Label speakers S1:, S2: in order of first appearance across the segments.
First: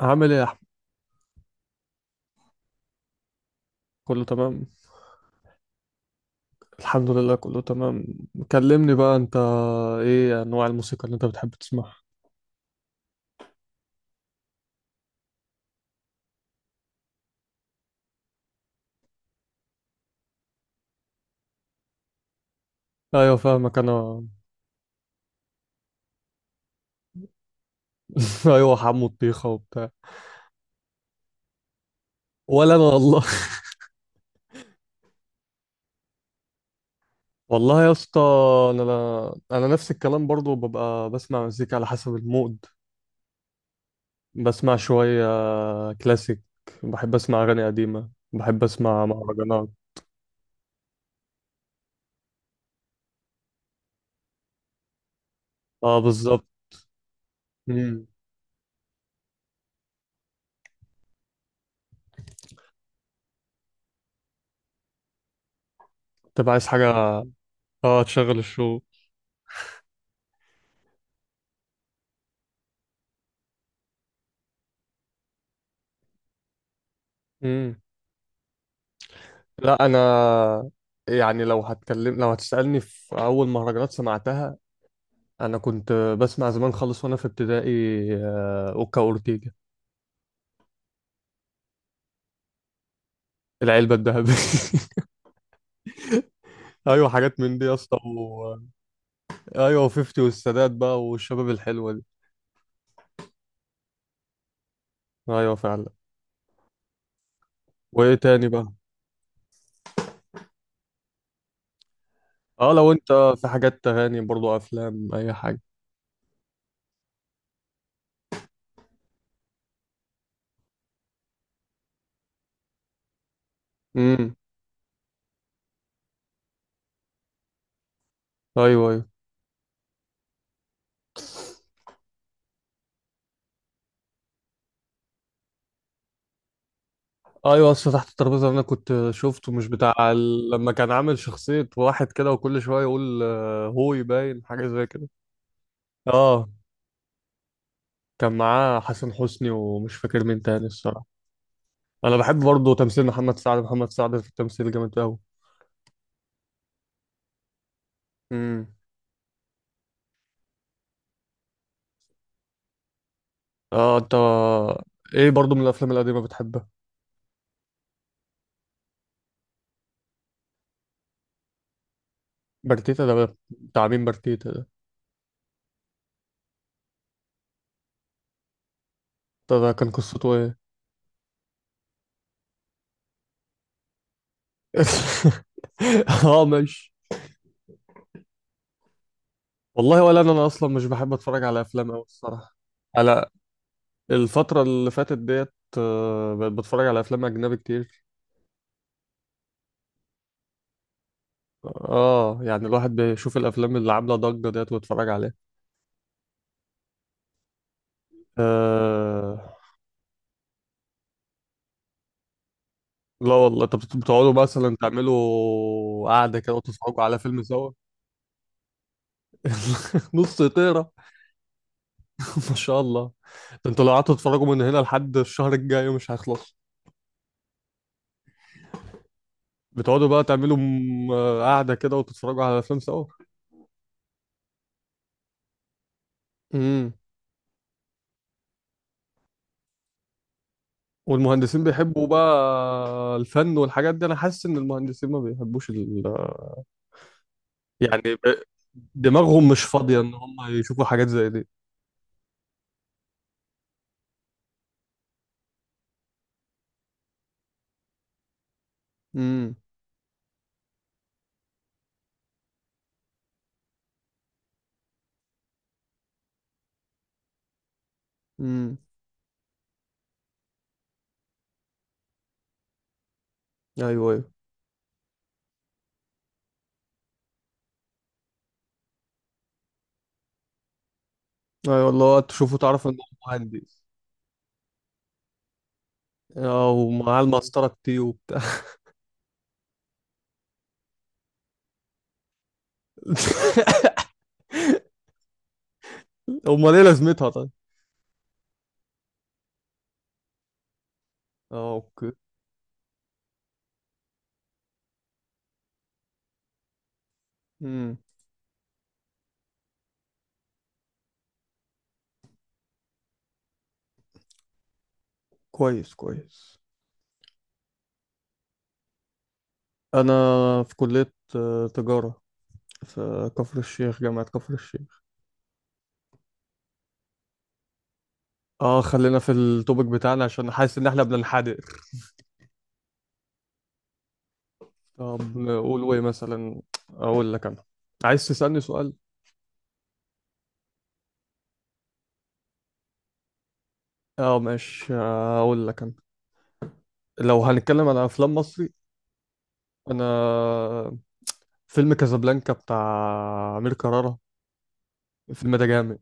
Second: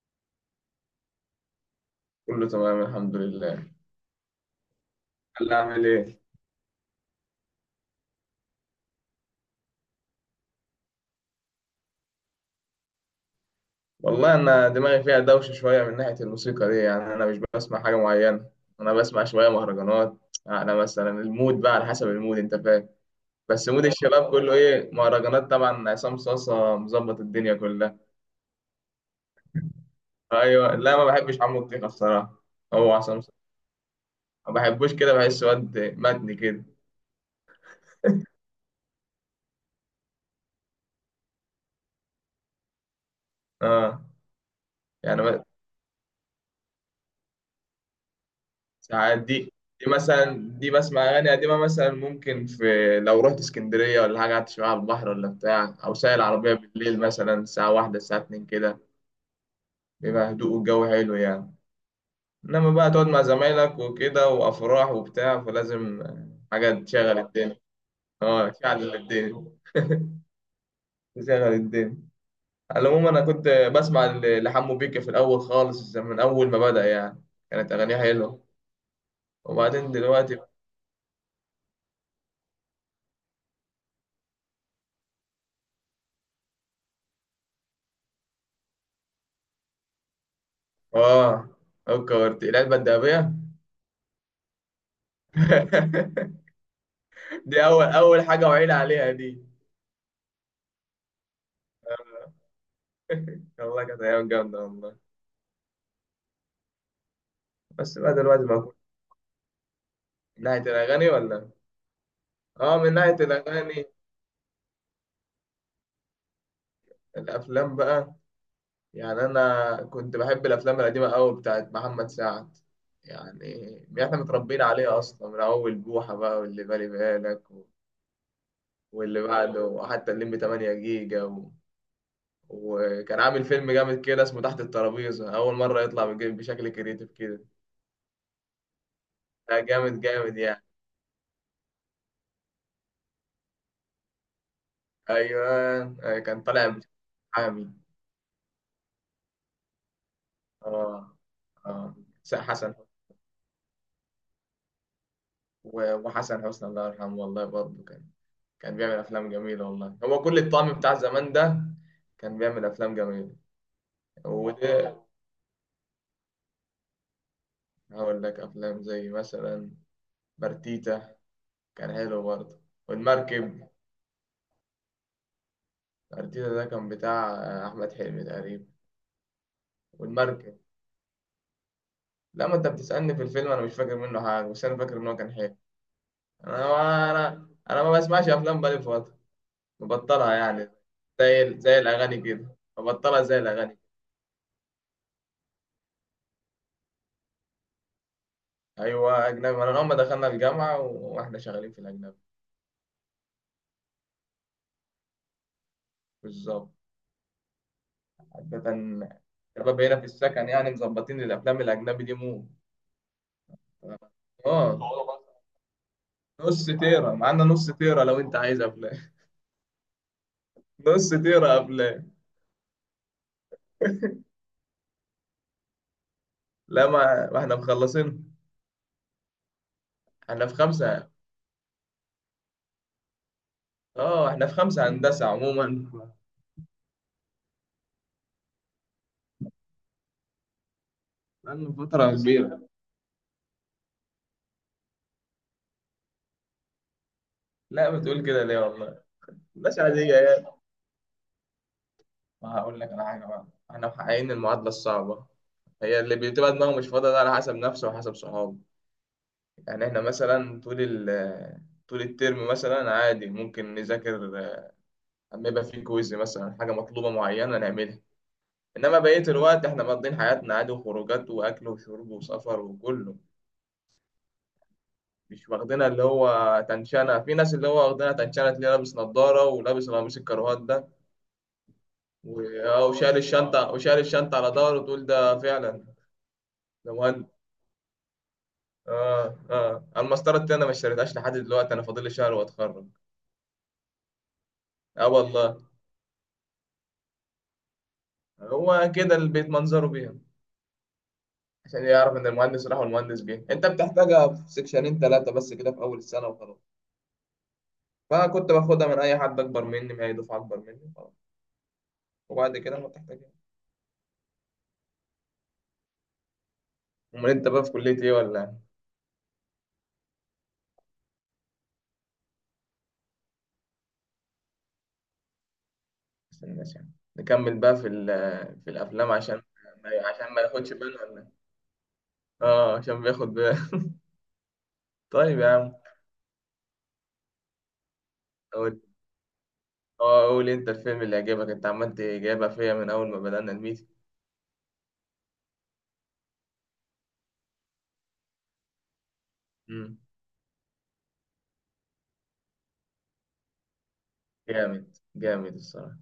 S1: عامل ايه يا احمد؟
S2: كله تمام الحمد لله.
S1: كله تمام
S2: هلا اعمل ايه؟
S1: الحمد لله. كله تمام. كلمني بقى انت، ايه انواع الموسيقى اللي انت بتحب تسمعها؟
S2: والله انا دماغي فيها دوشه شويه من ناحيه الموسيقى دي، يعني انا مش بسمع حاجه معينه. انا بسمع شويه مهرجانات. انا مثلا المود بقى على حسب المود، انت فاهم.
S1: ايوه
S2: بس
S1: فاهمك
S2: مود
S1: انا.
S2: الشباب كله ايه، مهرجانات، طبعا عصام صاصا مظبط الدنيا كلها.
S1: ايوه حمو الطيخه وبتاع.
S2: ايوه، لا ما بحبش عمرو دياب الصراحه.
S1: ولا انا
S2: هو عصام
S1: والله.
S2: صاصا ما بحبوش كده، بحس واد متني كده.
S1: والله يا اسطى، انا نفس الكلام برضو، ببقى بسمع مزيكا على حسب المود.
S2: اه
S1: بسمع
S2: يعني
S1: شويه كلاسيك، بحب اسمع اغاني قديمه، بحب اسمع
S2: ساعات دي.
S1: مهرجانات.
S2: دي مثلا دي بسمع أغاني قديمة مثلا، ممكن في لو رحت اسكندرية ولا حاجة، قعدت شوية على البحر ولا بتاع، أو
S1: اه
S2: سايق
S1: بالظبط.
S2: العربية بالليل مثلا الساعة واحدة
S1: امم
S2: الساعة اتنين كده، بيبقى هدوء والجو حلو يعني. إنما بقى تقعد مع زمايلك وكده وأفراح وبتاع فلازم
S1: تبقى عايز
S2: حاجة
S1: حاجه.
S2: تشغل الدنيا.
S1: اه تشغل
S2: اه
S1: الشو.
S2: تشغل الدنيا، تشغل الدنيا. على العموم أنا كنت بسمع لحمو بيكا في الأول خالص، من أول ما بدأ يعني كانت أغانيه حلوة.
S1: لا
S2: وبعدين دلوقتي
S1: انا يعني، لو هتكلم، لو هتسألني في اول مهرجانات سمعتها، انا كنت بسمع زمان خالص وانا في ابتدائي. اوكا اورتيجا.
S2: اه، فكرت العلبة الذهبية
S1: العلبة الذهبية. ايوه حاجات من دي
S2: دي
S1: يا
S2: اول
S1: اسطى
S2: اول حاجه
S1: و...
S2: وعيل عليها دي.
S1: ايوه 50 والسادات بقى والشباب الحلوة دي.
S2: والله كانت ايام جامده والله.
S1: ايوه فعلا.
S2: بس
S1: وايه
S2: بقى دلوقتي
S1: تاني
S2: ما
S1: بقى؟
S2: أكون. من ناحيه الاغاني ولا؟
S1: اه
S2: اه
S1: لو
S2: من
S1: انت،
S2: ناحيه
S1: في حاجات
S2: الاغاني.
S1: تغاني برضو، افلام، اي حاجة؟
S2: الافلام بقى، يعني انا كنت بحب الافلام القديمه قوي بتاعت محمد سعد. يعني احنا
S1: امم
S2: متربيين عليها اصلا من اول بوحه بقى واللي بالي بالك و-
S1: ايوه.
S2: واللي بعده، وحتى الليمبي 8 جيجا
S1: ايوه.
S2: و... وكان عامل فيلم جامد كده اسمه تحت الترابيزه، اول مره يطلع بشكل كريتيف كده.
S1: ايوه، اصل تحت الترابيزه اللي انا كنت شفته
S2: لا
S1: مش بتاع
S2: جامد جامد
S1: ال...
S2: يعني.
S1: لما كان عامل شخصيه واحد كده وكل شويه يقول هو يباين حاجه زي كده.
S2: ايوه. أيوة، كان
S1: اه
S2: طالع بالحامي.
S1: كان معاه حسن حسني ومش فاكر مين تاني الصراحه.
S2: اه اه.
S1: انا
S2: س-
S1: بحب برضه
S2: حسن
S1: تمثيل محمد سعد، محمد سعد في التمثيل جامد قوي.
S2: وحسن حسني الله يرحمه، والله برضه كان
S1: امم
S2: كان بيعمل افلام جميله والله، هو كل الطعم بتاع زمان ده. كان بيعمل افلام جميله.
S1: اه انت،
S2: وده
S1: ايه برضه من الافلام القديمه بتحبها؟
S2: هقول لك افلام زي مثلا برتيتا، كان حلو برضه.
S1: برتيتا ده
S2: والمركب.
S1: بتاع مين؟ برتيتا ده؟
S2: برتيتا ده كان بتاع احمد حلمي تقريبا.
S1: ده ده كان قصته ايه؟
S2: والمركب. لما انت بتسالني في الفيلم انا مش فاكر منه حاجه، بس انا فاكر ان هو كان حلو.
S1: اه ماشي.
S2: انا ما بسمعش افلام بقالي فتره.
S1: والله ولا انا،
S2: مبطلها
S1: انا اصلا
S2: يعني،
S1: مش بحب اتفرج
S2: زي
S1: على
S2: زي
S1: افلام قوي
S2: الأغاني
S1: الصراحه.
S2: كده، مبطلها
S1: على
S2: زي الأغاني.
S1: الفترة اللي فاتت ديت بقيت بتفرج على أفلام أجنبي كتير.
S2: أيوة أجنبي، من أول ما دخلنا الجامعة وإحنا شغالين في الأجنبي.
S1: اه يعني الواحد بيشوف الأفلام اللي عاملة ضجة ديت ويتفرج عليها.
S2: بالظبط، عادة.
S1: آه،
S2: الشباب هنا في السكن يعني مظبطين الأفلام الأجنبي دي مو.
S1: لا والله، طب بتقعدوا مثلا
S2: آه.
S1: تعملوا قعدة كده
S2: نص
S1: وتتفرجوا
S2: تيرة
S1: على فيلم
S2: معانا،
S1: سوا؟
S2: نص تيرة لو أنت عايز أفلام.
S1: نص طيرة.
S2: نص تيرة أفلام.
S1: ما شاء الله، ده انتوا لو قعدتوا تتفرجوا من هنا لحد الشهر الجاي مش هيخلص.
S2: لا ما إحنا مخلصين.
S1: بتقعدوا بقى
S2: إحنا في
S1: تعملوا
S2: خمسة.
S1: م- قعدة كده وتتفرجوا على أفلام سوا.
S2: آه إحنا في خمسة هندسة عموما.
S1: امم والمهندسين
S2: بقالنا
S1: بيحبوا
S2: فترة كبيرة.
S1: بقى الفن والحاجات دي؟ انا حاسس ان المهندسين ما بيحبوش ال...
S2: لا
S1: يعني
S2: بتقول
S1: ب-
S2: كده ليه والله،
S1: دماغهم مش
S2: مش
S1: فاضية ان
S2: عادية
S1: هم
S2: يعني.
S1: يشوفوا حاجات زي دي.
S2: ما هقول لك على حاجة بقى، احنا محققين المعادلة الصعبة. هي اللي بتبقى دماغه مش فاضية ده على حسب نفسه وحسب صحابه.
S1: امم
S2: يعني احنا مثلا طول الترم مثلا عادي ممكن نذاكر، لما يبقى في كويز مثلا حاجة مطلوبة معينة نعملها،
S1: امم
S2: انما بقية الوقت احنا مقضيين حياتنا عادي وخروجات واكل وشرب وسفر وكله.
S1: ايوه. ايوه.
S2: مش واخدينها اللي هو تنشنة، في ناس اللي هو واخدينها تنشنة تلاقيه لابس نضارة ولابس قميص الكروات ده
S1: ايوه والله، وقت تشوفه تعرف انه
S2: وشايل الشنطة
S1: مهندس.
S2: وشايل الشنطة على ظهره، تقول ده فعلا
S1: اه
S2: ده
S1: ومعاه
S2: مهندس.
S1: المسطرة التي وبتاع.
S2: اه اه، المسطره التانية ما اشتريتهاش لحد دلوقتي، انا فاضل لي شهر واتخرج. اه والله.
S1: امال ايه لازمتها طيب؟
S2: هو كده البيت منظره بيها،
S1: اه
S2: عشان
S1: اوكي.
S2: يعرف ان المهندس راح والمهندس جه. انت بتحتاجها في سكشنين ثلاثه بس كده في اول السنه وخلاص،
S1: امم
S2: فكنت باخدها من اي حد اكبر مني، من اي دفعه اكبر مني وخلاص، وبعد كده ما بتحتاجها.
S1: كويس كويس.
S2: امال انت بقى في كليه ايه ولا إيه؟
S1: انا في كلية تجارة، في كفر الشيخ، جامعة كفر الشيخ.
S2: عشان الناس يعني نكمل بقى في في
S1: اه
S2: الافلام،
S1: خلينا في
S2: عشان
S1: التوبيك
S2: ما-
S1: بتاعنا
S2: عشان ما
S1: عشان
S2: ياخدش
S1: حاسس ان احنا
S2: باله ولا إيه؟
S1: بننحدر.
S2: اه عشان بياخد باله.
S1: طب
S2: طيب يا عم.
S1: نقول ايه مثلا؟ اقول لك انا، عايز تسألني سؤال؟
S2: اه قول انت الفيلم اللي عجبك، انت عمال تجيبها فيا من اول ما بدأنا الميتنج.
S1: اه ماشي اقول لك انا، لو هنتكلم على افلام مصري،
S2: امم.
S1: انا فيلم كازابلانكا بتاع امير كرارة،
S2: جامد جامد
S1: الفيلم ده
S2: الصراحة.
S1: جامد.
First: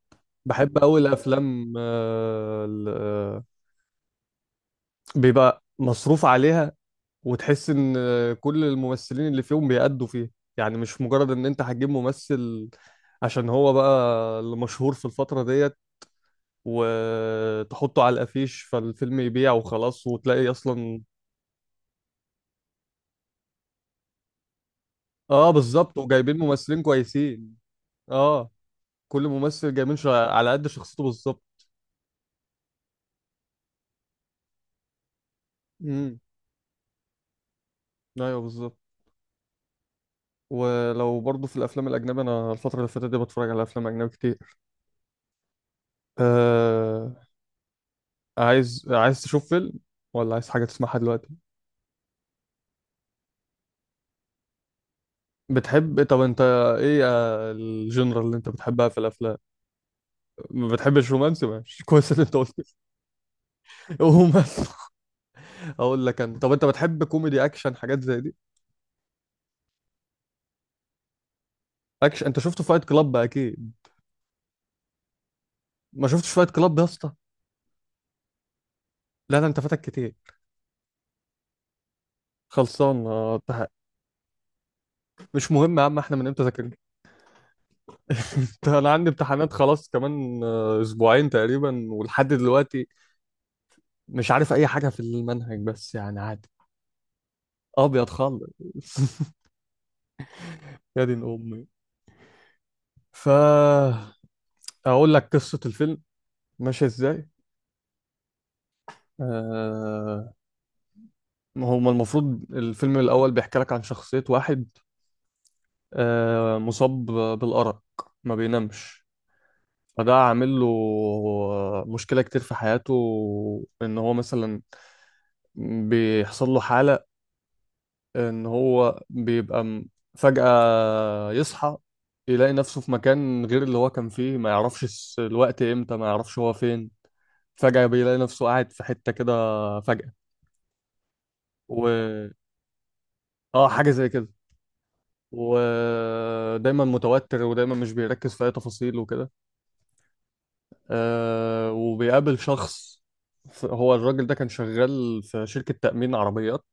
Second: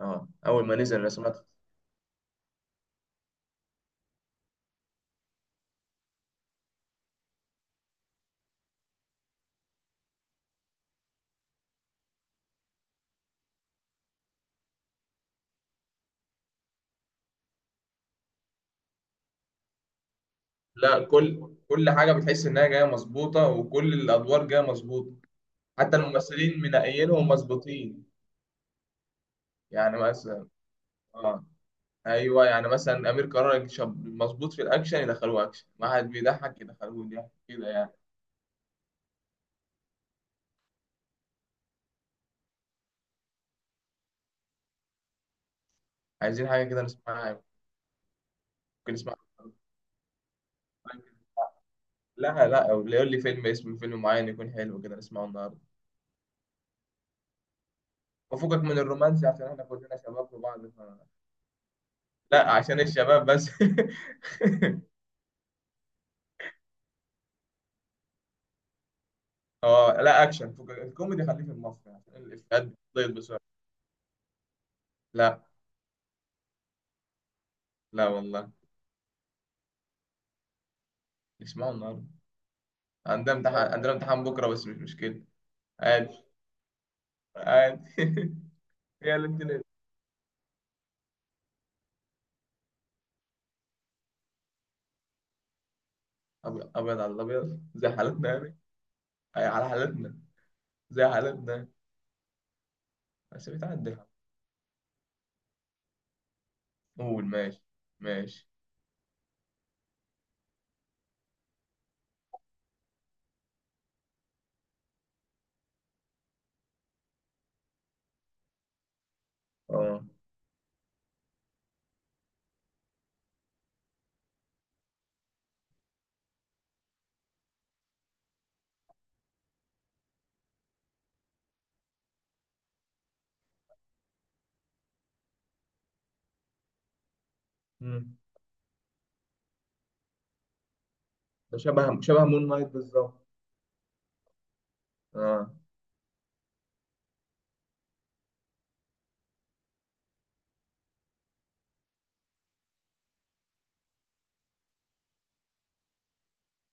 S2: اه اول ما
S1: بحب قوي
S2: نزل انا سمعت.
S1: الافلام بيبقى مصروف عليها، وتحس ان كل الممثلين اللي فيهم بيأدوا فيه. يعني مش مجرد ان انت هتجيب ممثل عشان هو بقى اللي مشهور في الفترة ديت وتحطه على الافيش فالفيلم يبيع وخلاص وتلاقي اصلا.
S2: لا كل حاجة بتحس انها جاية مظبوطة وكل الادوار جاية مظبوطة.
S1: اه
S2: حتى
S1: بالظبط، وجايبين
S2: الممثلين
S1: ممثلين
S2: منقيينهم
S1: كويسين.
S2: مظبوطين.
S1: اه كل ممثل جايبين
S2: يعني
S1: شا...
S2: مثلا،
S1: على قد شخصيته
S2: اه
S1: بالظبط.
S2: ايوه يعني مثلا امير كرارة شاب مظبوط في الاكشن يدخلوه اكشن، واحد
S1: امم
S2: بيضحك يدخلوه ضحك كده يعني.
S1: ايوه بالظبط. ولو برضه في الافلام الاجنبي، انا الفتره اللي فاتت دي بتفرج على افلام اجنبي كتير.
S2: عايزين حاجة كده
S1: آه...
S2: نسمعها،
S1: عايز،
S2: ممكن
S1: عايز
S2: نسمعها.
S1: تشوف فيلم، ولا عايز حاجه تسمعها دلوقتي؟
S2: لا لا، أو يقول لي فيلم، اسم فيلم معين يكون حلو كده نسمعه النهارده.
S1: بتحب، طب انت ايه الجنرال اللي انت
S2: وفكك من
S1: بتحبها في
S2: الرومانسي
S1: الافلام؟
S2: عشان احنا كلنا شباب في بعض
S1: ما
S2: ف...
S1: بتحبش رومانسي ماشي. كويس اللي انت
S2: لا
S1: قلت.
S2: عشان الشباب بس.
S1: رومانسي. اقول لك انا، طب انت بتحب كوميدي، اكشن، حاجات زي دي؟
S2: اه لا اكشن، فكك الكوميدي خليه في المصري عشان
S1: اكشن، انت
S2: الافيهات
S1: شفته فايت
S2: بتضيع
S1: كلاب
S2: بسرعه.
S1: اكيد.
S2: لا
S1: ما شفتش فايت كلاب يا اسطى؟
S2: لا والله،
S1: لا لا انت فاتك كتير.
S2: نسمعه النهارده.
S1: خلصان،
S2: عندنا
S1: امتحان.
S2: امتحان، عندنا امتحان بكره بس مش مشكله.
S1: مش مهم يا عم، احنا
S2: عادي.
S1: من امتى ذاكرنا؟
S2: عادي
S1: انت، انا عندي
S2: هي
S1: امتحانات
S2: الامتحان
S1: خلاص كمان اسبوعين تقريبا ولحد دلوقتي مش عارف اي حاجه في المنهج، بس يعني عادي.
S2: أبيض أبيض، على الأبيض زي
S1: ابيض
S2: حالتنا
S1: خالص.
S2: يعني. أي على حالتنا،
S1: يا
S2: زي
S1: دين امي.
S2: حالتنا.
S1: ف
S2: بس بتعدي الحال.
S1: اقول لك قصه الفيلم ماشيه
S2: قول
S1: ازاي.
S2: ماشي. ماشي.
S1: آه، ما هو المفروض الفيلم الاول بيحكي لك عن شخصيه واحد مصاب بالأرق، ما بينامش.
S2: اه.
S1: فده عامل له مشكلة كتير في حياته. إن هو مثلا بيحصل له حالة إن هو فجأة يصحى يلاقي نفسه في مكان غير اللي هو كان فيه، ما يعرفش الوقت إمتى، ما يعرفش هو فين. فجأة
S2: مم.
S1: بيلاقي نفسه قاعد في حتة كده، فجأة.
S2: ده شبه
S1: و
S2: مون نايت بالظبط.
S1: آه، حاجة زي كده.
S2: اه
S1: ودايما متوتر ودايما مش بيركز في أي تفاصيل وكده. آه وبيقابل شخص. هو الراجل ده كان شغال في شركة تأمين عربيات،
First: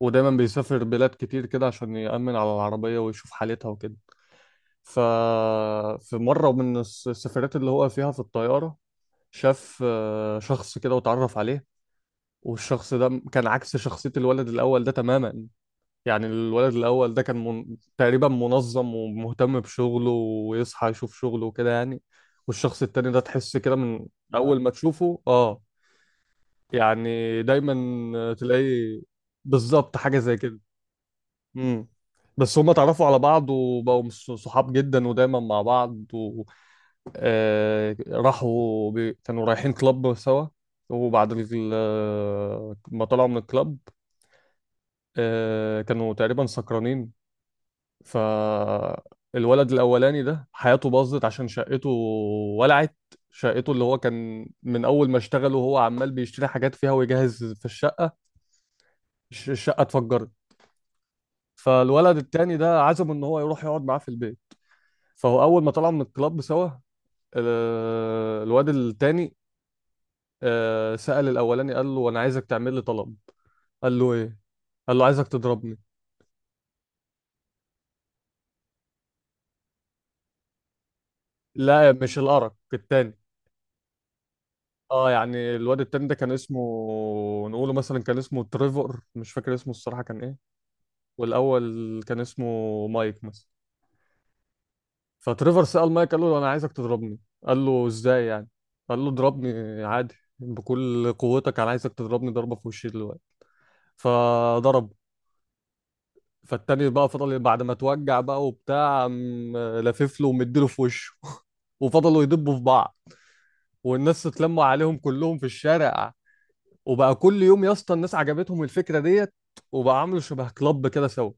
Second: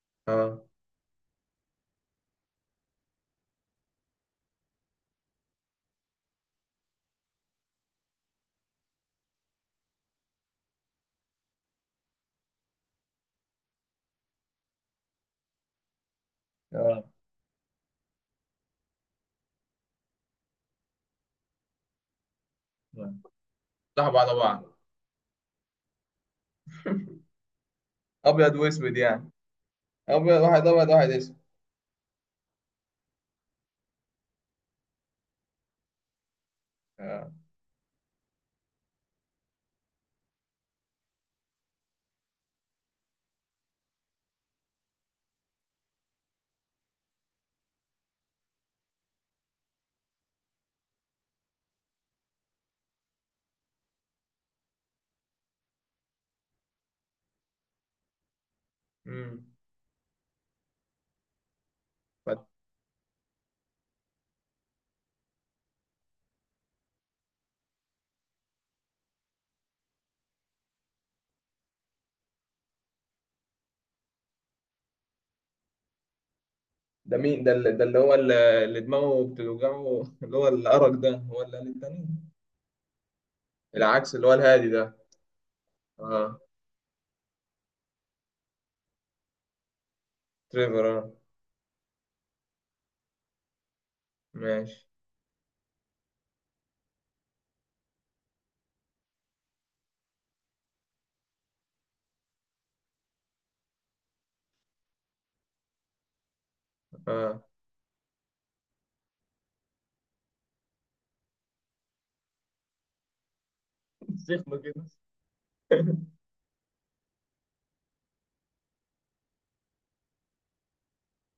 S1: ودايما
S2: اه
S1: بيسافر بلاد كتير كده عشان يأمن على العربية ويشوف حالتها وكده. ففي مرة من السفرات اللي هو فيها في الطيارة شاف شخص كده واتعرف عليه. والشخص ده كان عكس شخصية الولد الأول ده تماما. يعني الولد
S2: اه.
S1: الأول ده كان من... تقريبا منظم ومهتم بشغله ويصحى يشوف شغله وكده يعني. والشخص التاني ده تحس كده من
S2: صح بعض
S1: آه. أول
S2: بعض.
S1: ما تشوفه، اه يعني دايما
S2: ابيض
S1: تلاقي.
S2: واسود يعني.
S1: بالظبط حاجة زي
S2: ابيض
S1: كده.
S2: واحد، ابيض واحد اسود.
S1: امم بس هما اتعرفوا على بعض وبقوا صحاب جدا ودايما مع بعض و...
S2: آه.
S1: آه... راحوا ب... كانوا رايحين كلاب سوا، وبعد ال... ما طلعوا من الكلاب آه... كانوا تقريبا سكرانين. فالولد الأولاني ده حياته باظت عشان شقته ولعت. شقته اللي هو كان من أول ما اشتغل وهو عمال بيشتري حاجات فيها ويجهز في الشقة.
S2: امم.
S1: الشقة اتفجرت. فالولد
S2: فت-
S1: التاني ده عزمه ان هو يروح يقعد معاه في البيت. فهو اول ما طلعوا من الكلاب سوا، الواد التاني سأل الاولاني، قال له انا عايزك تعمل لي طلب. قال له ايه؟ قال له عايزك تضربني.
S2: ده مين ده اللي، ده اللي هو اللي دماغه بتوجعه اللي هو الارق ده، هو اللي قال
S1: لا
S2: التاني؟
S1: مش الارك التاني.
S2: العكس اللي هو الهادي ده.
S1: اه يعني الواد التاني ده كان
S2: اه
S1: اسمه، نقوله مثلا كان اسمه تريفور، مش فاكر اسمه الصراحة كان ايه.
S2: تريفر اه.
S1: والاول كان اسمه مايك مثلا.
S2: ماشي.
S1: فتريفر سأل مايك، قال له انا عايزك تضربني. قال له ازاي يعني؟ قال له اضربني عادي بكل قوتك، انا عايزك تضربني ضربة في وشي دلوقتي. فضرب. فالتاني بقى فضل
S2: اه.
S1: بعد ما اتوجع بقى وبتاع، قام لافف له ومديله في وشه. وفضلوا يدبوا في بعض، والناس
S2: سخنه
S1: اتلموا
S2: كده
S1: عليهم كلهم في الشارع. وبقى كل يوم يا اسطى الناس عجبتهم الفكرة ديت، وبقى عملوا شبه كلاب كده سوا،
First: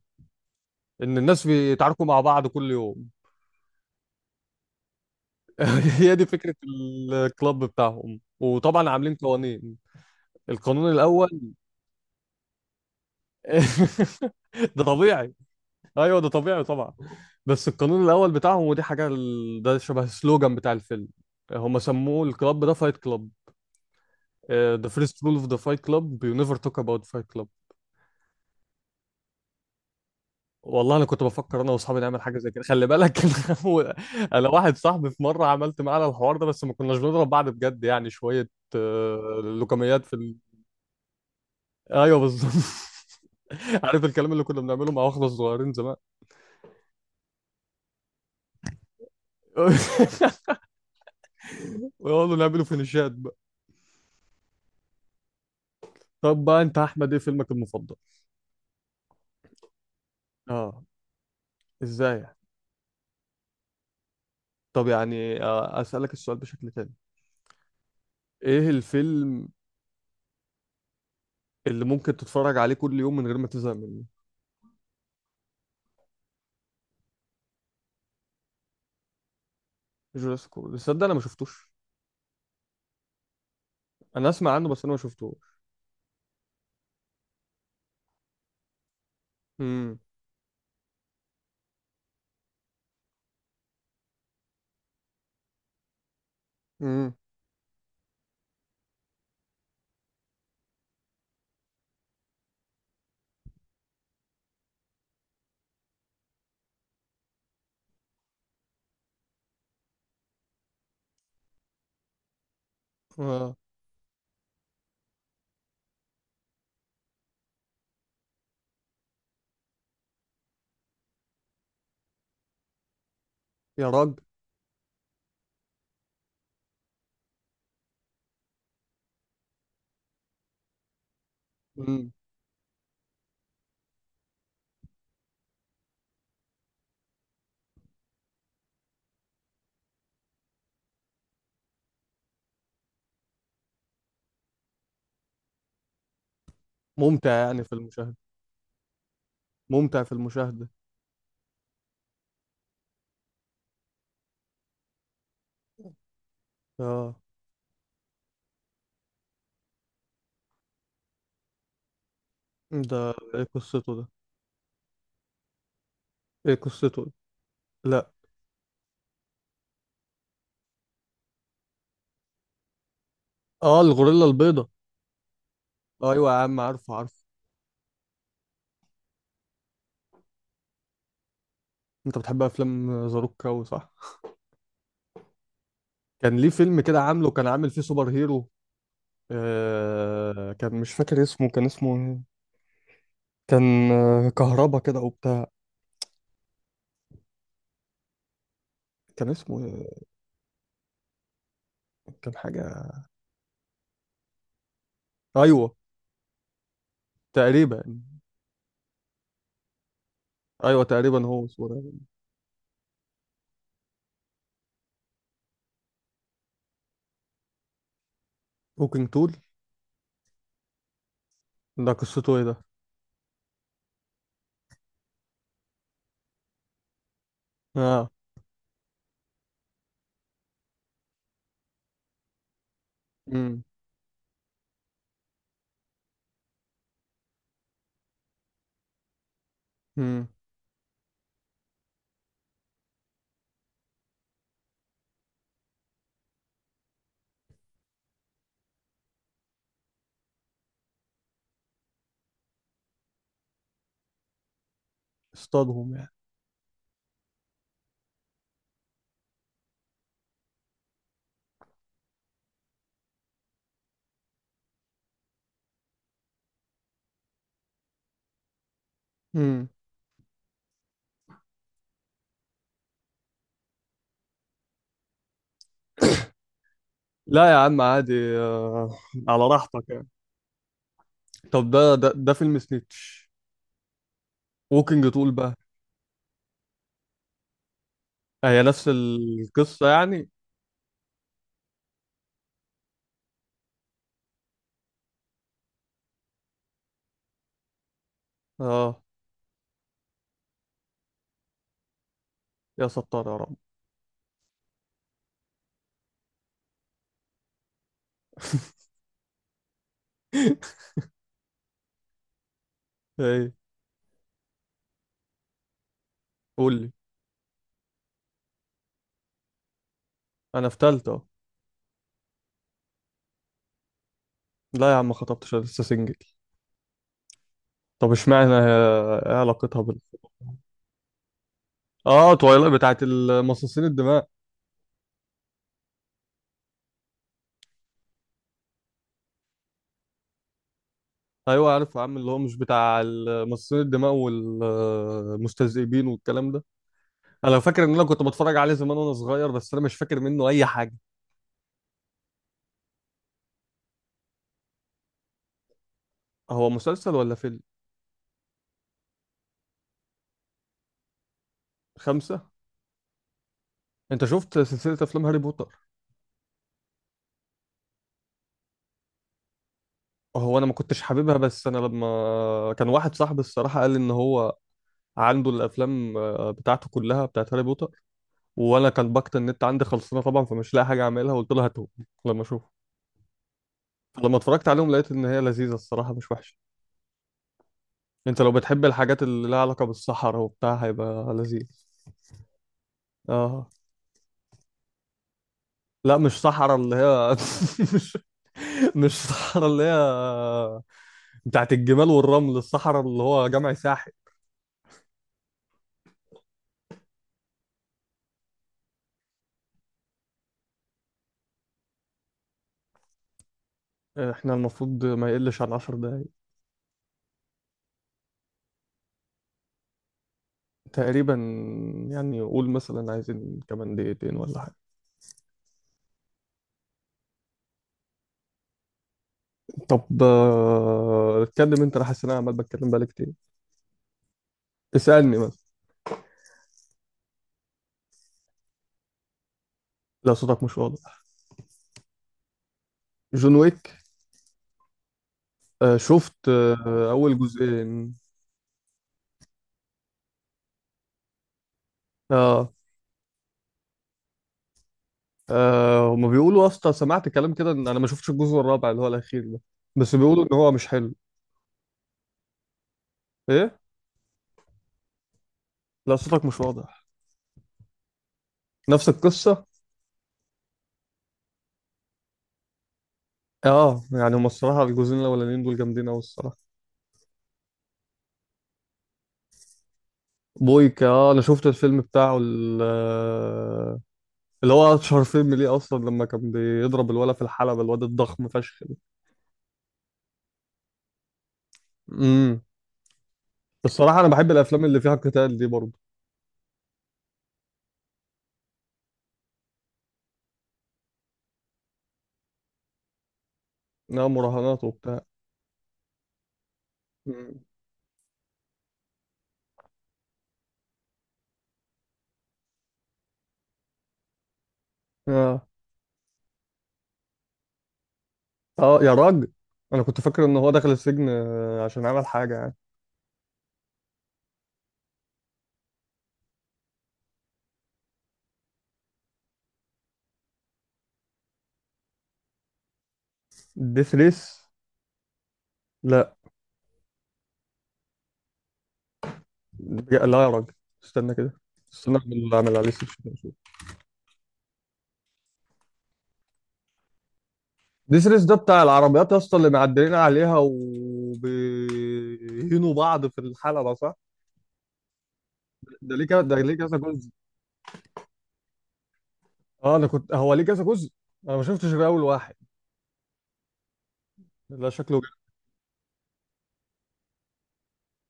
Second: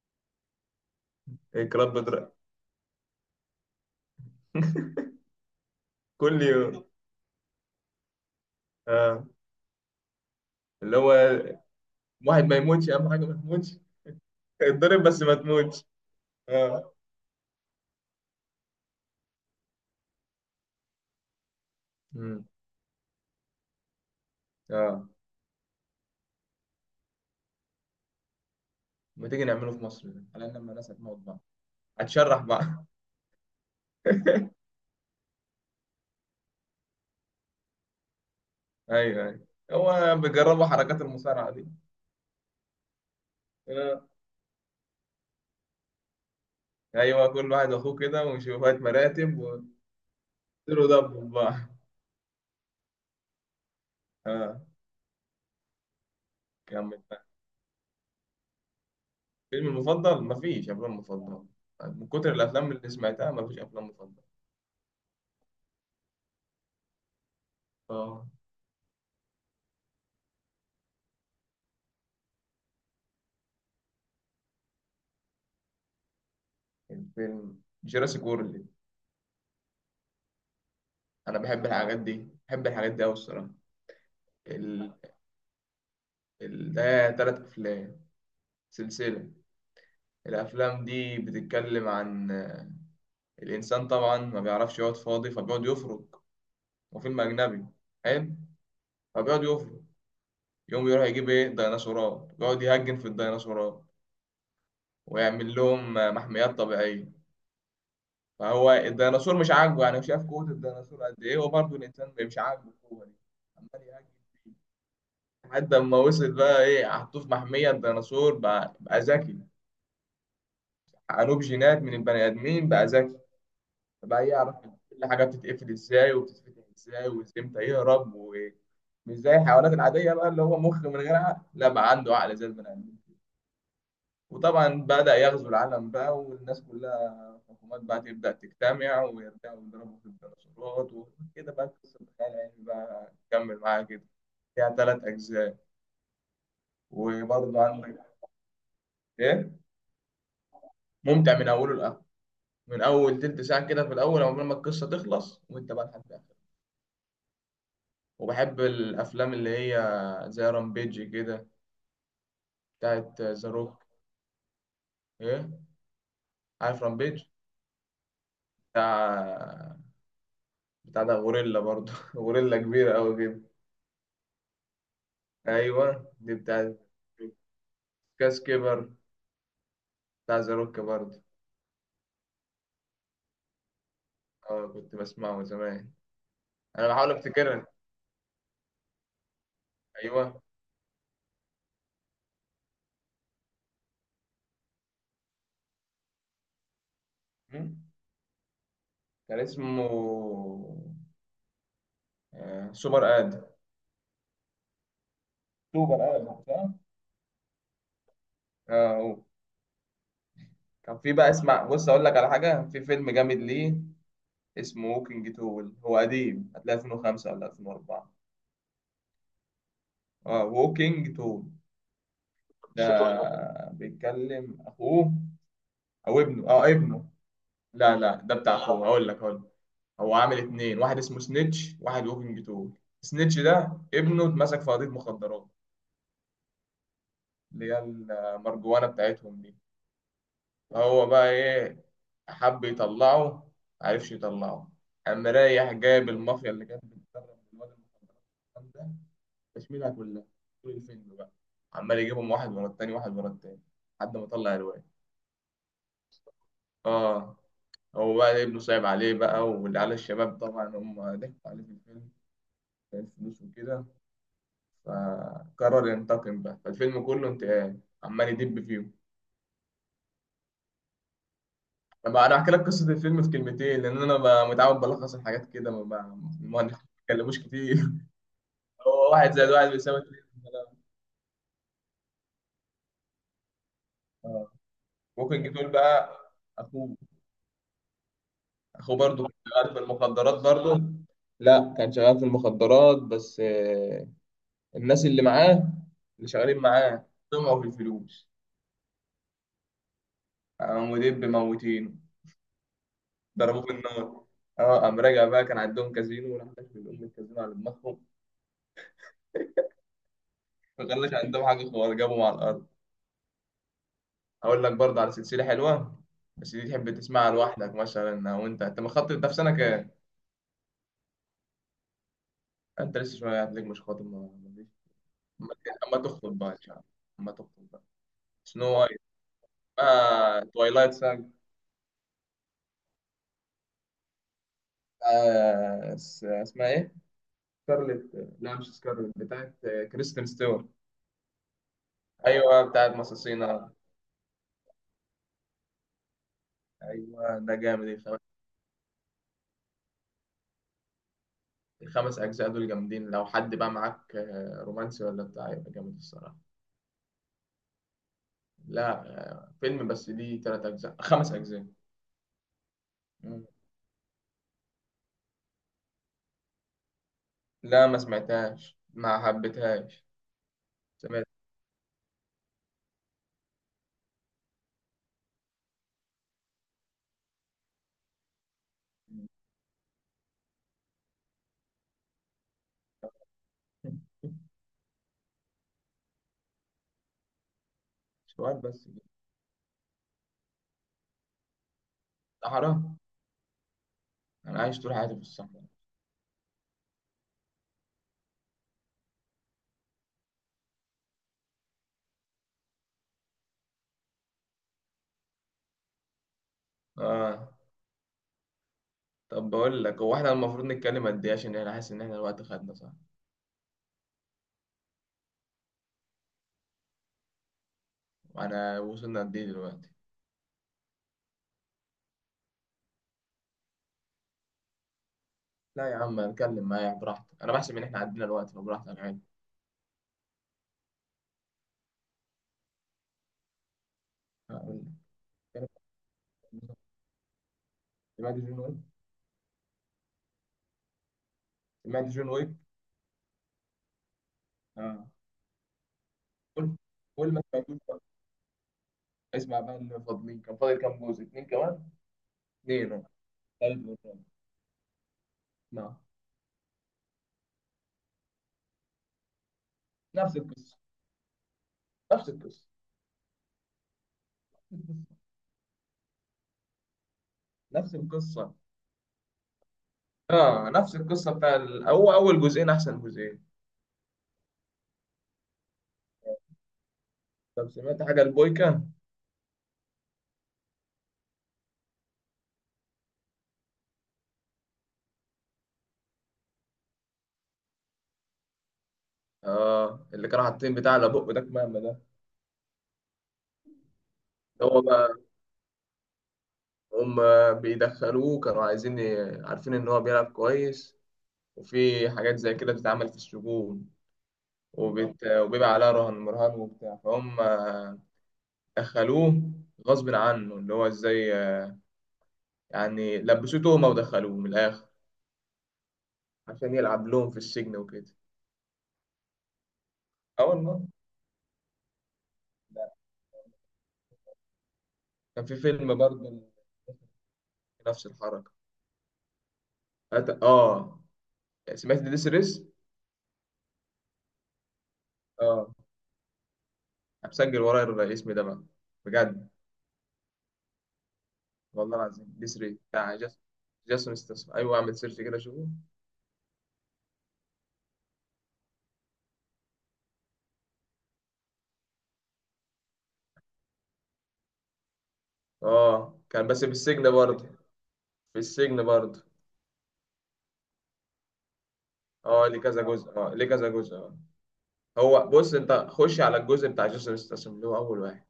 S1: ان الناس
S2: اكرام
S1: بيتعاركوا مع
S2: بضرب.
S1: بعض كل يوم. هي دي
S2: كل
S1: فكرة
S2: يوم.
S1: الكلاب بتاعهم، وطبعا عاملين
S2: اه
S1: قوانين. القانون
S2: اللي هو
S1: الاول.
S2: واحد ما يموتش، اهم حاجه ما يموتش.
S1: ده
S2: اتضرب بس
S1: طبيعي.
S2: ما تموتش.
S1: ايوه ده طبيعي طبعا.
S2: اه.
S1: بس القانون الاول بتاعهم، ودي حاجه ده شبه السلوجان بتاع الفيلم، هم سموه
S2: امم.
S1: الكلاب ده فايت كلاب. ذا
S2: اه.
S1: فيرست رول اوف ذا فايت كلاب، يو نيفر توك اباوت فايت كلاب.
S2: ما تيجي نعمله في مصر ده، على ان لما الناس
S1: والله انا
S2: هتموت
S1: كنت
S2: بعض.
S1: بفكر انا واصحابي نعمل حاجه
S2: هتشرح
S1: زي كده،
S2: بعض.
S1: خلي بالك. هو- انا واحد صاحبي في مره عملت معانا الحوار ده، بس ما كناش بنضرب بعض بجد، يعني شويه
S2: ايوه ايوه.
S1: لوكميات في
S2: هو
S1: ال...
S2: بيجربوا حركات المصارعه دي.
S1: ايوه بالظبط. عارف
S2: آه.
S1: الكلام اللي كنا بنعمله مع واخده صغيرين زمان.
S2: ايوه كل واحد اخوه كده وشوية مراتب ويصيروا، دبوا بقى.
S1: ويقعدوا نعملوا فينيشات بقى.
S2: اه.
S1: طب بقى انت
S2: كمل
S1: احمد، ايه
S2: بقى.
S1: فيلمك المفضل؟
S2: فيلم المفضل، مفيش
S1: اه،
S2: افلام مفضله. من
S1: ازاي يعني؟
S2: كتر الافلام اللي سمعتها مفيش افلام مفضله.
S1: طب يعني اسالك السؤال بشكل تاني،
S2: اه.
S1: ايه الفيلم اللي ممكن تتفرج عليه كل يوم من غير ما تزهق منه؟
S2: الفيلم جوراسيك وورلد.
S1: جوراسيك وورلد؟ تصدق انا ما
S2: انا بحب
S1: شفتوش.
S2: الحاجات دي، بحب الحاجات دي قوي الصراحه.
S1: انا اسمع عنه بس انا
S2: ال...
S1: ما شفتوش.
S2: ده تلات افلام، سلسله.
S1: امم
S2: الافلام دي بتتكلم عن الانسان طبعا ما بيعرفش يقعد فاضي فبيقعد يفرك.
S1: امم
S2: وفيلم اجنبي حلو. فبيقعد يفرق، يقوم يروح يجيب ايه ديناصورات، يقعد يهجن في الديناصورات، ويعمل لهم محميات طبيعية. فهو الديناصور مش عاجبه، يعني شاف قوة الديناصور قد ايه، وبرضه الإنسان مش عاجبه القوة دي،
S1: اه
S2: عمال يهجن فيه. لحد ما وصل بقى ايه، حطوه في محمية الديناصور بقى، بقى ذكي. عنوب جينات من البني آدمين بقى ذكي،
S1: يا راجل.
S2: بقى يعرف كل حاجة بتتقفل ازاي وبتتفتح ازاي وازاي امتى يهرب. ومش زي الحيوانات العادية بقى اللي هو مخ من غير عقل، لا بقى
S1: امم
S2: عنده عقل زي البني آدمين. وطبعا بدأ يغزو العالم بقى، والناس كلها الحكومات بقى تبدأ تجتمع ويرجعوا يضربوا في الديناصورات وكده، بقى قصة الخيال العلمي بقى تكمل معاها كده. فيها تلات أجزاء.
S1: ممتع
S2: وبرضه
S1: يعني في
S2: عندك.
S1: المشاهده؟
S2: إيه.
S1: ممتع في المشاهده.
S2: ممتع من أوله لآخره، من أول تلت ساعة كده في الأول عقبال ما القصة تخلص، وأنت بقى لحد آخر.
S1: اه
S2: وبحب الأفلام اللي هي زي رامبيج كده،
S1: ده،
S2: بتاعت
S1: ايه
S2: ذا روك.
S1: قصته ده؟
S2: إيه.
S1: ايه
S2: عارف
S1: قصته ده؟
S2: رامبيج.
S1: لا.
S2: بتاع بتاع ده غوريلا برضه غوريلا كبيرة أوي كده.
S1: اه الغوريلا البيضاء.
S2: ايوه
S1: ايوه
S2: دي
S1: يا عم
S2: بتاع.
S1: عارفه عارفه.
S2: كاس كبر، بتاع ذا روك برضه.
S1: انت بتحب افلام زاروكا صح؟
S2: اه كنت بسمعه زمان.
S1: كان ليه فيلم
S2: انا
S1: كده
S2: بحاول
S1: عامله، كان
S2: افتكرها.
S1: عامل فيه سوبر هيرو،
S2: ايوه.
S1: آه كان مش فاكر اسمه، كان اسمه إيه؟ كان كهربا كده او بتاع.
S2: مم.
S1: كان
S2: كان
S1: اسمه
S2: اسمه
S1: إيه؟ كان حاجة،
S2: سوبر اد،
S1: ايوه
S2: سوبر ادم صح؟
S1: تقريبا.
S2: اه هو.
S1: ايوه
S2: كان في
S1: تقريبا
S2: بقى،
S1: هو
S2: اسمع
S1: اسمه ده.
S2: بص اقول لك على حاجه، في فيلم جامد ليه اسمه ووكينج تول. هو قديم هتلاقيه 2005 ولا 2004.
S1: ووكينج تول.
S2: اه ووكينج تول.
S1: ده قصته ايه ده؟
S2: ده بيتكلم اخوه، او ابنه، اه ابنه. لا
S1: اه.
S2: لا ده بتاع اخوه، هقول لك. هو عامل اتنين، واحد اسمه سنيتش واحد ووكينج تول. سنيتش
S1: امم
S2: ده ابنه اتمسك في قضية مخدرات، اللي هي المرجوانة بتاعتهم دي.
S1: امم
S2: فهو بقى ايه، حب يطلعه، معرفش يطلعه. قام رايح جايب المافيا اللي كانت بتدرب الواد المخدرات والكلام ده، تشميلها كلها طول الفيلم بقى، عمال يجيبهم واحد ورا التاني، واحد ورا التاني، لحد ما طلع الواد.
S1: اصطادهم يعني.
S2: اه. هو بقى ابنه صعب عليه بقى، والعيال الشباب طبعا هم ضحكوا عليه في الفيلم، كان فلوس وكده، فقرر ينتقم بقى، فالفيلم كله انتقام عمال يدب فيهم.
S1: امم
S2: طب انا احكي لك قصه الفيلم في كلمتين لان انا متعود بلخص الحاجات كده، ما بنتكلموش
S1: لا يا
S2: كتير.
S1: عم عادي. آه.
S2: هو واحد
S1: على
S2: زائد واحد
S1: راحتك
S2: بيساوي
S1: يعني.
S2: اتنين.
S1: طب ده ده ده فيلم سنيتش.
S2: آه.
S1: ووكينج تول
S2: ممكن
S1: بقى،
S2: جدول بقى. اخوه،
S1: هي نفس
S2: اخوه برضه كان شغال في
S1: القصة يعني؟
S2: المخدرات برضه. لا كان شغال في المخدرات بس الناس اللي معاه، اللي شغالين معاه طمعوا في الفلوس.
S1: اه.
S2: قاموا دب موتينه،
S1: يا ستار يا رب.
S2: ضربوه بالنار. اه قام راجع بقى، كان عندهم كازينو وراح داخل الام الكازينو على دماغهم، ما كانش عندهم حاجه خالص، جابهم على الارض.
S1: ايه؟
S2: اقول لك برضه على سلسله حلوه، بس دي
S1: قول
S2: تحب
S1: لي.
S2: تسمعها لوحدك مثلا، او انت مخطب، ده في سنه كام؟
S1: انا في تالتة أهو.
S2: انت لسه شويه هتلاقيك مش خاطب، ما ما فيش.
S1: لا يا عم ما
S2: اما
S1: خطبتش، أنا لسه
S2: أما
S1: سنجل.
S2: تخطب بقى ان شاء الله، اما تخطب بقى.
S1: طب اشمعنى
S2: سنو وايت،
S1: ايه علاقتها بال؟
S2: آه توايلايت ساج.
S1: اه تويلايت بتاعت المصاصين الدماء.
S2: آه اسمها ايه؟ سكارلت، لا مش سكارلت، بتاعت كريستين ستيوارت.
S1: ايوه عارف يا عم، اللي هو مش
S2: ايوه بتاعت
S1: بتاع
S2: مصاصينا.
S1: المصاصين الدماء والمستذئبين والكلام ده.
S2: ايوه ده
S1: انا فاكر
S2: جامد.
S1: ان انا كنت بتفرج عليه زمان وانا صغير، بس انا مش فاكر منه اي حاجه.
S2: الخمس أجزاء دول جامدين، لو حد بقى معاك رومانسي ولا بتاع، يبقى جامد الصراحة.
S1: هو مسلسل ولا فيلم؟
S2: لا فيلم، بس دي تلات أجزاء خمس أجزاء.
S1: خمسة.
S2: مم.
S1: انت شفت سلسله افلام هاري بوتر؟
S2: لا ما سمعتهاش ما حبيتهاش.
S1: هو انا ما كنتش
S2: سمعت.
S1: حاببها، بس انا لما كان واحد صاحبي الصراحه قال لي ان هو عنده الافلام بتاعته كلها بتاعت هاري بوتر، وانا كان باقة النت عندي خلصانه طبعا، فمش لاقي حاجه اعملها، قلت لها هاتهم لما اشوف. لما اتفرجت عليهم لقيت ان هي لذيذه الصراحه، مش وحشه. انت لو
S2: شوية
S1: بتحب
S2: بس كده.
S1: الحاجات اللي لها علاقه بالصحراء وبتاع هيبقى لذيذ.
S2: صحراء.
S1: اه.
S2: أنا عايش طول حياتي في الصحراء.
S1: لا مش صحراء اللي هي. مش مش صحراء اللي هي بتاعت الجمال والرمل، الصحراء اللي هو جمع ساحل.
S2: آه طب بقول لك، هو إحنا المفروض نتكلم قد إيه، عشان أنا حاسس إن إحنا الوقت خدنا صح.
S1: احنا المفروض ما يقلش عن عشر دقايق.
S2: وأنا وصلنا قد إيه دلوقتي؟
S1: تقريبا. يعني قول مثلا عايزين كمان دقيقتين ولا حاجه؟
S2: لا يا عم نتكلم، معايا براحتك، أنا بحسب إن إحنا عدينا الوقت، فبراحتك عادي.
S1: طب اتكلم انت، انا حاسس ان انا عمال بتكلم بقالي كتير.
S2: هقول
S1: اسالني.
S2: لك، سمعت جون ويك؟
S1: لا صوتك مش واضح.
S2: سمعت جون ويك.
S1: جون ويك؟
S2: آه.
S1: آه شفت
S2: قول
S1: آه
S2: قول
S1: اول
S2: ما سمعتوش بقى،
S1: جزئين.
S2: اسمع بقى اللي فاضلين، كان فاضل كام جزء، اتنين كمان.
S1: اه.
S2: اتنين آه، تالت والرابع. نعم.
S1: هما بيقولوا اصلا، سمعت كلام كده ان انا ما شفتش الجزء الرابع اللي هو الاخير ده، بس
S2: نفس
S1: بيقولوا ان هو
S2: القصه.
S1: مش حلو.
S2: نفس القصه.
S1: ايه؟ لا صوتك مش واضح.
S2: نفس القصه.
S1: نفس القصه.
S2: اه نفس القصه. بتاع ال- هو اول جزئين احسن جزئين.
S1: اه يعني هما الصراحه الجزئين الاولانيين دول جامدين قوي الصراحه.
S2: طب سمعت حاجه البويكا.
S1: بويكا، اه انا شفت الفيلم بتاعه اللي هو اشهر فيلم ليه اصلا، لما كان بيضرب الولا في الحلبه، الواد الضخم فشخ ده.
S2: اه اللي كانوا حاطين بتاع على بقه ده كمامه ده.
S1: امم الصراحه انا بحب
S2: اللي هو
S1: الافلام اللي فيها
S2: بقى،
S1: قتال دي برضه.
S2: هم بيدخلوه كانوا عايزين عارفين ان هو بيلعب كويس، وفي حاجات زي كده بتتعمل في السجون،
S1: انها مراهنات وبتاع.
S2: وبيبقى عليها رهن مرهن وبتاع، فهم دخلوه غصب عنه اللي هو ازاي، يعني لبسوه تهمة ودخلوه من الآخر
S1: اه.
S2: عشان يلعب لهم في السجن وكده.
S1: اه يا راجل. انا كنت فاكر
S2: اه
S1: ان هو
S2: والله.
S1: دخل السجن عشان عمل حاجه يعني.
S2: لا. كان في فيلم برضه نفس الحركة. أت- اه سمعت ديس ريس؟
S1: ديث ريس.
S2: اه
S1: لا.
S2: هسجل ورايا الاسم ده بقى، بجد.
S1: لا يا راجل، استنى كده.
S2: والله
S1: استنى
S2: العظيم
S1: اعمل،
S2: ديس
S1: اعمل
S2: ريس
S1: عليه سيرش
S2: بتاع
S1: كده اشوف.
S2: جاسون استسمع، ايوه اعمل سيرش كده شوفه.
S1: ديث ريس ده بتاع العربيات يا اسطى، اللي معدلين عليها وبيهينوا بعض في الحلبه صح؟ ده
S2: اه
S1: ليه كذا،
S2: كان
S1: ده
S2: بس في
S1: ليه كذا
S2: السجن
S1: جزء؟
S2: برضه، في السجن برضه.
S1: اه انا كنت، هو ليه كذا جزء؟ انا ما شفتش غير اول
S2: اه
S1: واحد.
S2: ليه كذا جزء، اه ليه كذا جزء، اه.
S1: لا شكله
S2: هو
S1: جامد.
S2: بص انت خش على الجزء بتاع جاسون استسمع اللي هو اول واحد.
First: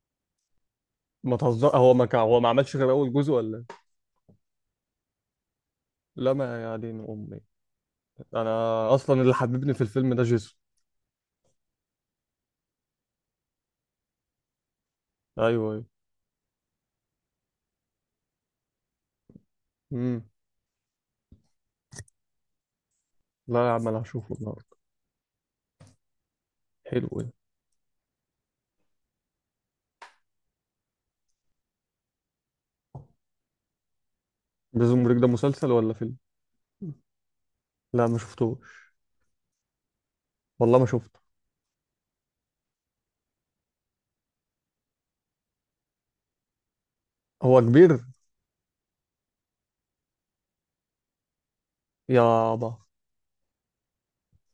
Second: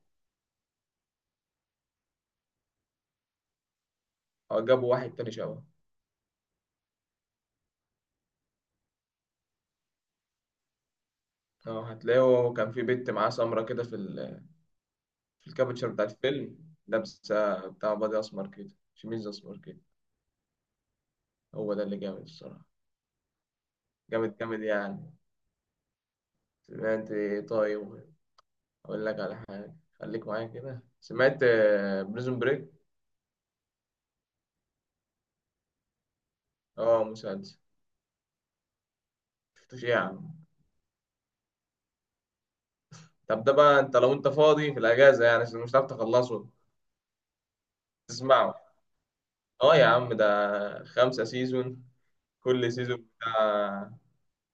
S1: ما تهزر، هو ما كان، هو ما عملش غير اول جزء ولا إيه؟
S2: اه جابوا واحد تاني شبهه.
S1: لا ما، يا دين امي، انا اصلا اللي حببني في الفيلم ده جيسون.
S2: اه هتلاقيه كان في بنت معاه سمرة كده في في
S1: ايوه ايوه.
S2: الكابتشر بتاعت الفيلم، لابسة بتاع بادي أسمر كده، شميز أسمر كده.
S1: امم
S2: هو ده اللي جامد الصراحة.
S1: لا يا عم انا هشوفه
S2: جامد جامد
S1: النهارده.
S2: يعني.
S1: حلو
S2: سمعت
S1: ده.
S2: إيه طيب؟ أقول لك على حاجة خليك معايا كده، سمعت بريزون بريك؟
S1: بريزون بريك ده مسلسل ولا فيلم؟
S2: اه مسلسل.
S1: لا ما شفتوش.
S2: شفتوش إيه يا عم؟
S1: والله ما شفته.
S2: طب ده بقى انت لو انت فاضي في الأجازة يعني عشان مش هتعرف تخلصه،
S1: هو كبير؟
S2: تسمعه. اه يا عم ده خمسة سيزون، كل
S1: يابا.
S2: سيزون بتاع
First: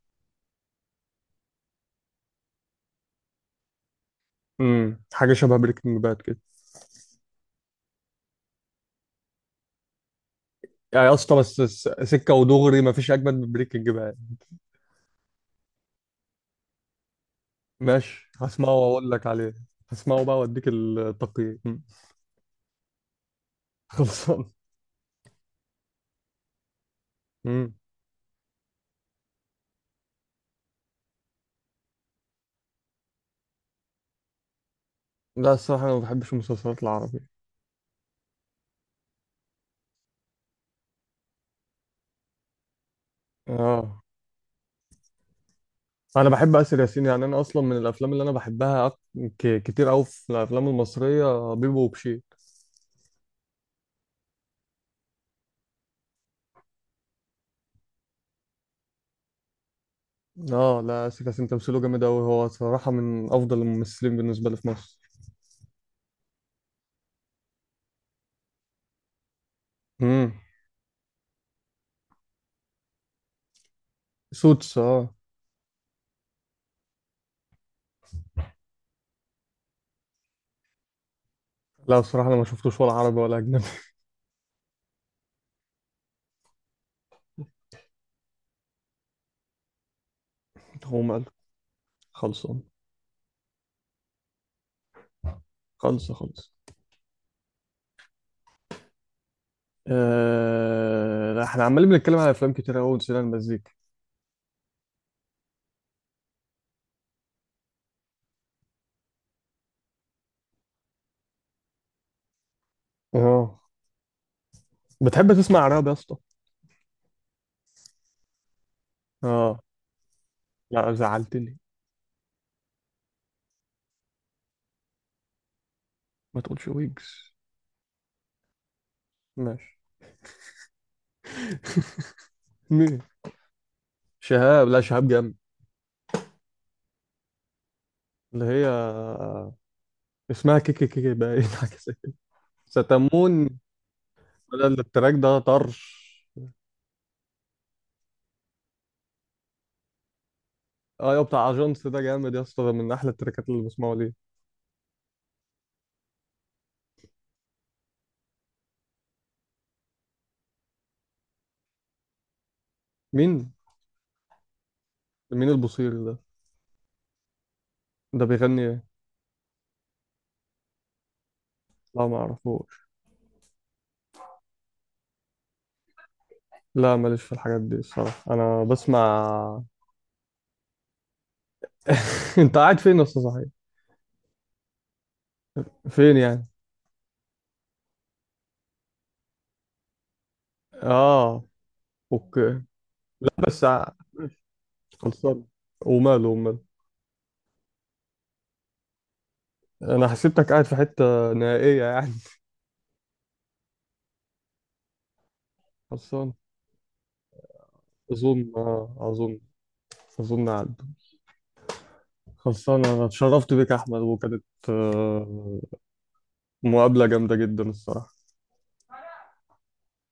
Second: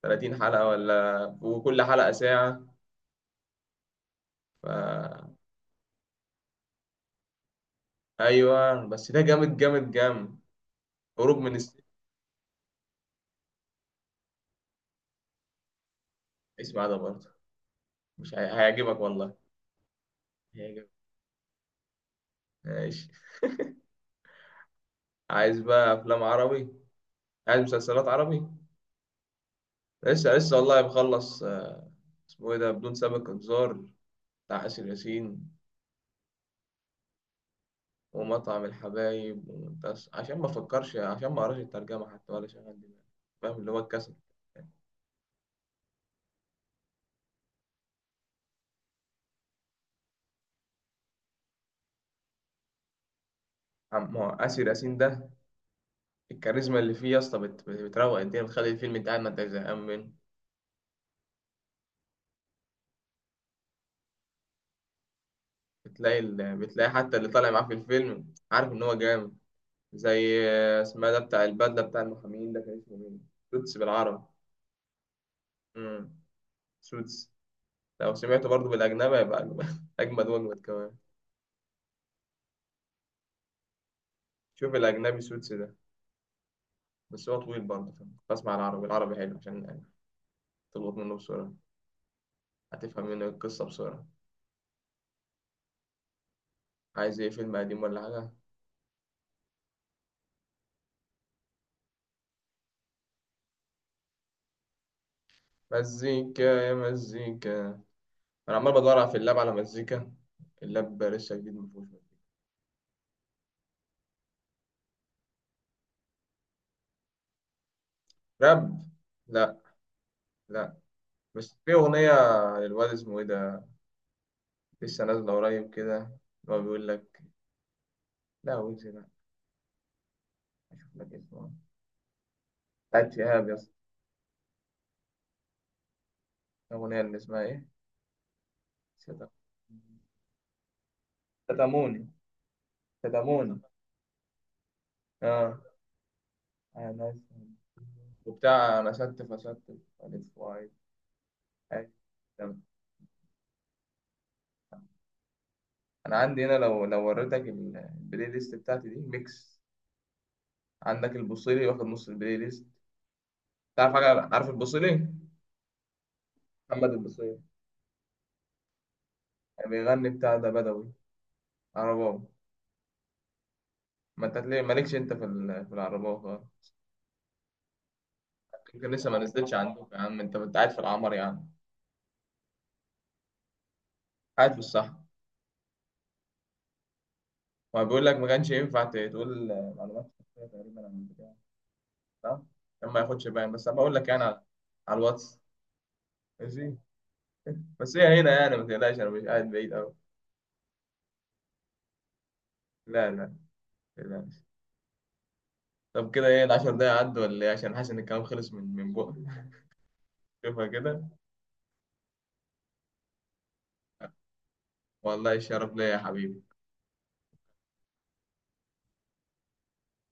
S2: 30 حلقة، ولا وكل حلقة ساعة. ف...
S1: حاجه شبه بريكنج باد كده
S2: أيوة بس ده جامد جامد جامد.
S1: يعني؟ اصلا
S2: هروب من
S1: بس
S2: السجن،
S1: سكه ودغري ما فيش اجمد من بريكنج باد.
S2: اسمع ده برضه،
S1: ماشي
S2: مش هي...
S1: هسمعه
S2: هيعجبك
S1: واقول لك
S2: والله.
S1: عليه. هسمعه بقى واديك
S2: هيعجبك.
S1: التقييم. مم.
S2: ماشي.
S1: خلصان.
S2: عايز بقى أفلام عربي، عايز
S1: امم
S2: مسلسلات عربي. لسه لسه والله بخلص اسمه إيه ده، بدون سابق إنذار بتاع آسر ياسين،
S1: لا الصراحه انا ما بحبش المسلسلات العربيه.
S2: ومطعم الحبايب ومنتص، عشان ما أفكرش عشان ما أقراش الترجمة حتى، ولا شغال دماغي فاهم، اللي هو
S1: اه
S2: الكسل.
S1: انا بحب اسر ياسين، يعني انا اصلا من الافلام اللي انا بحبها كتير قوي في الافلام المصريه بيبو وبشير.
S2: ما هو آسر ياسين ده الكاريزما اللي فيه يا اسطى، بتروق الدنيا، بتخلي الفيلم انت قاعد ما انت زهقان منه.
S1: اه لا آسر ياسين تمثيله جامد أوي، هو صراحة من أفضل الممثلين بالنسبة لي في مصر.
S2: بتلاقي حتى اللي طالع معاه في الفيلم عارف ان هو جامد.
S1: امم
S2: زي اسمها ده، بتاع البدله بتاع المحامين ده كان اسمه مين؟ سوتس بالعربي.
S1: سوتس اه.
S2: امم. سوتس. لو سمعته برضه بالاجنبي هيبقى اجمد اجمد واجمد كمان.
S1: لا الصراحة أنا ما شفتوش ولا عربي ولا أجنبي.
S2: شوف الاجنبي سوتس ده، بس هو طويل برضه فاهم، بسمع العربي، العربي حلو عشان تلقط
S1: هو
S2: منه
S1: مال.
S2: بسرعه،
S1: خلصان.
S2: هتفهم منه القصه بسرعه.
S1: خلص خلص.
S2: عايز ايه، فيلم قديم ولا حاجه؟
S1: آه... لا احنا عمالين بنتكلم على أفلام كتير أوي ونسينا المزيكا.
S2: مزيكا يا مزيكا. انا عمال بدور في اللاب على مزيكا، اللاب لسه جديد مفهوش.
S1: اه بتحب تسمع عربي يا اسطى؟
S2: راب. لا.
S1: اه.
S2: لا.
S1: لا
S2: بس
S1: زعلتني.
S2: في اغنيه للواد اسمه ايه ده، لسه نازله قريب كده،
S1: ما
S2: اللي هو
S1: تقولش
S2: بيقول لك.
S1: ويجز.
S2: لا ويجز لا.
S1: ماشي.
S2: اشوف لك اسمه.
S1: مين؟
S2: بتاعت شهاب يا اسطى.
S1: شهاب؟ لا شهاب جامد.
S2: الاغنيه اللي اسمها ايه؟
S1: اللي هي،
S2: صدق،
S1: اسمها كيكي، كيكي بقى، ايه، حاجة زي
S2: صدموني.
S1: كده. ستمون.
S2: صدموني.
S1: لا، التراك ده
S2: اه.
S1: طرش.
S2: انا. وبتاع انا ستف استف، الف واي.
S1: اه يا بتاع اجونس،
S2: أي.
S1: ده جامد يا
S2: تمام.
S1: اسطى، ده من احلى التراكات اللي بسمعه ليه.
S2: انا عندي هنا لو وريتك البلاي ليست بتاعتي دي ميكس، عندك البوصيري واخد نص البلاي ليست.
S1: مين؟
S2: تعرف حاجة، عارف البوصيلي؟
S1: مين البصير ده؟
S2: محمد البصيري.
S1: ده بيغني ايه؟
S2: بيغني بتاع ده بدوي،
S1: لا ما
S2: عرباوي.
S1: اعرفوش.
S2: ما انت ليه مالكش انت في في العرباوي خالص.
S1: لا ماليش في الحاجات دي الصراحه، انا
S2: يمكن لسه ما نزلتش
S1: بسمع.
S2: عندك يا عم، انت قاعد في العمر يا عم.
S1: انت قاعد فين يا اسطى صحيح؟
S2: قاعد في الصحراء.
S1: فين يعني؟
S2: وبيقول لك ما كانش ينفع تقول معلومات شخصية تقريبا عن البتاع.
S1: اه
S2: صح؟
S1: اوكي.
S2: عشان ما ياخدش باين،
S1: بس
S2: بس أنا
S1: ع-
S2: بقول لك يعني على، على
S1: خلصان.
S2: الواتس.
S1: وماله، وماله.
S2: ماشي. بس هي هنا يعني ما تقلقش، انا مش قاعد بعيد قوي.
S1: انا حسيتك قاعد في حته نهائيه يعني.
S2: لا لا. ما تقلقش. طب كده
S1: خلصان.
S2: ايه، العشر دقايق عدوا ولا ايه، عشان حاسس ان الكلام
S1: اظن،
S2: خلص من
S1: اه
S2: من بقى
S1: اظن. اظن
S2: شوفها
S1: عدوا.
S2: كده.
S1: خلصان، انا اتشرفت بيك يا احمد، وكانت
S2: والله الشرف ليا يا حبيبي.
S1: مقابله جامده جدا الصراحه.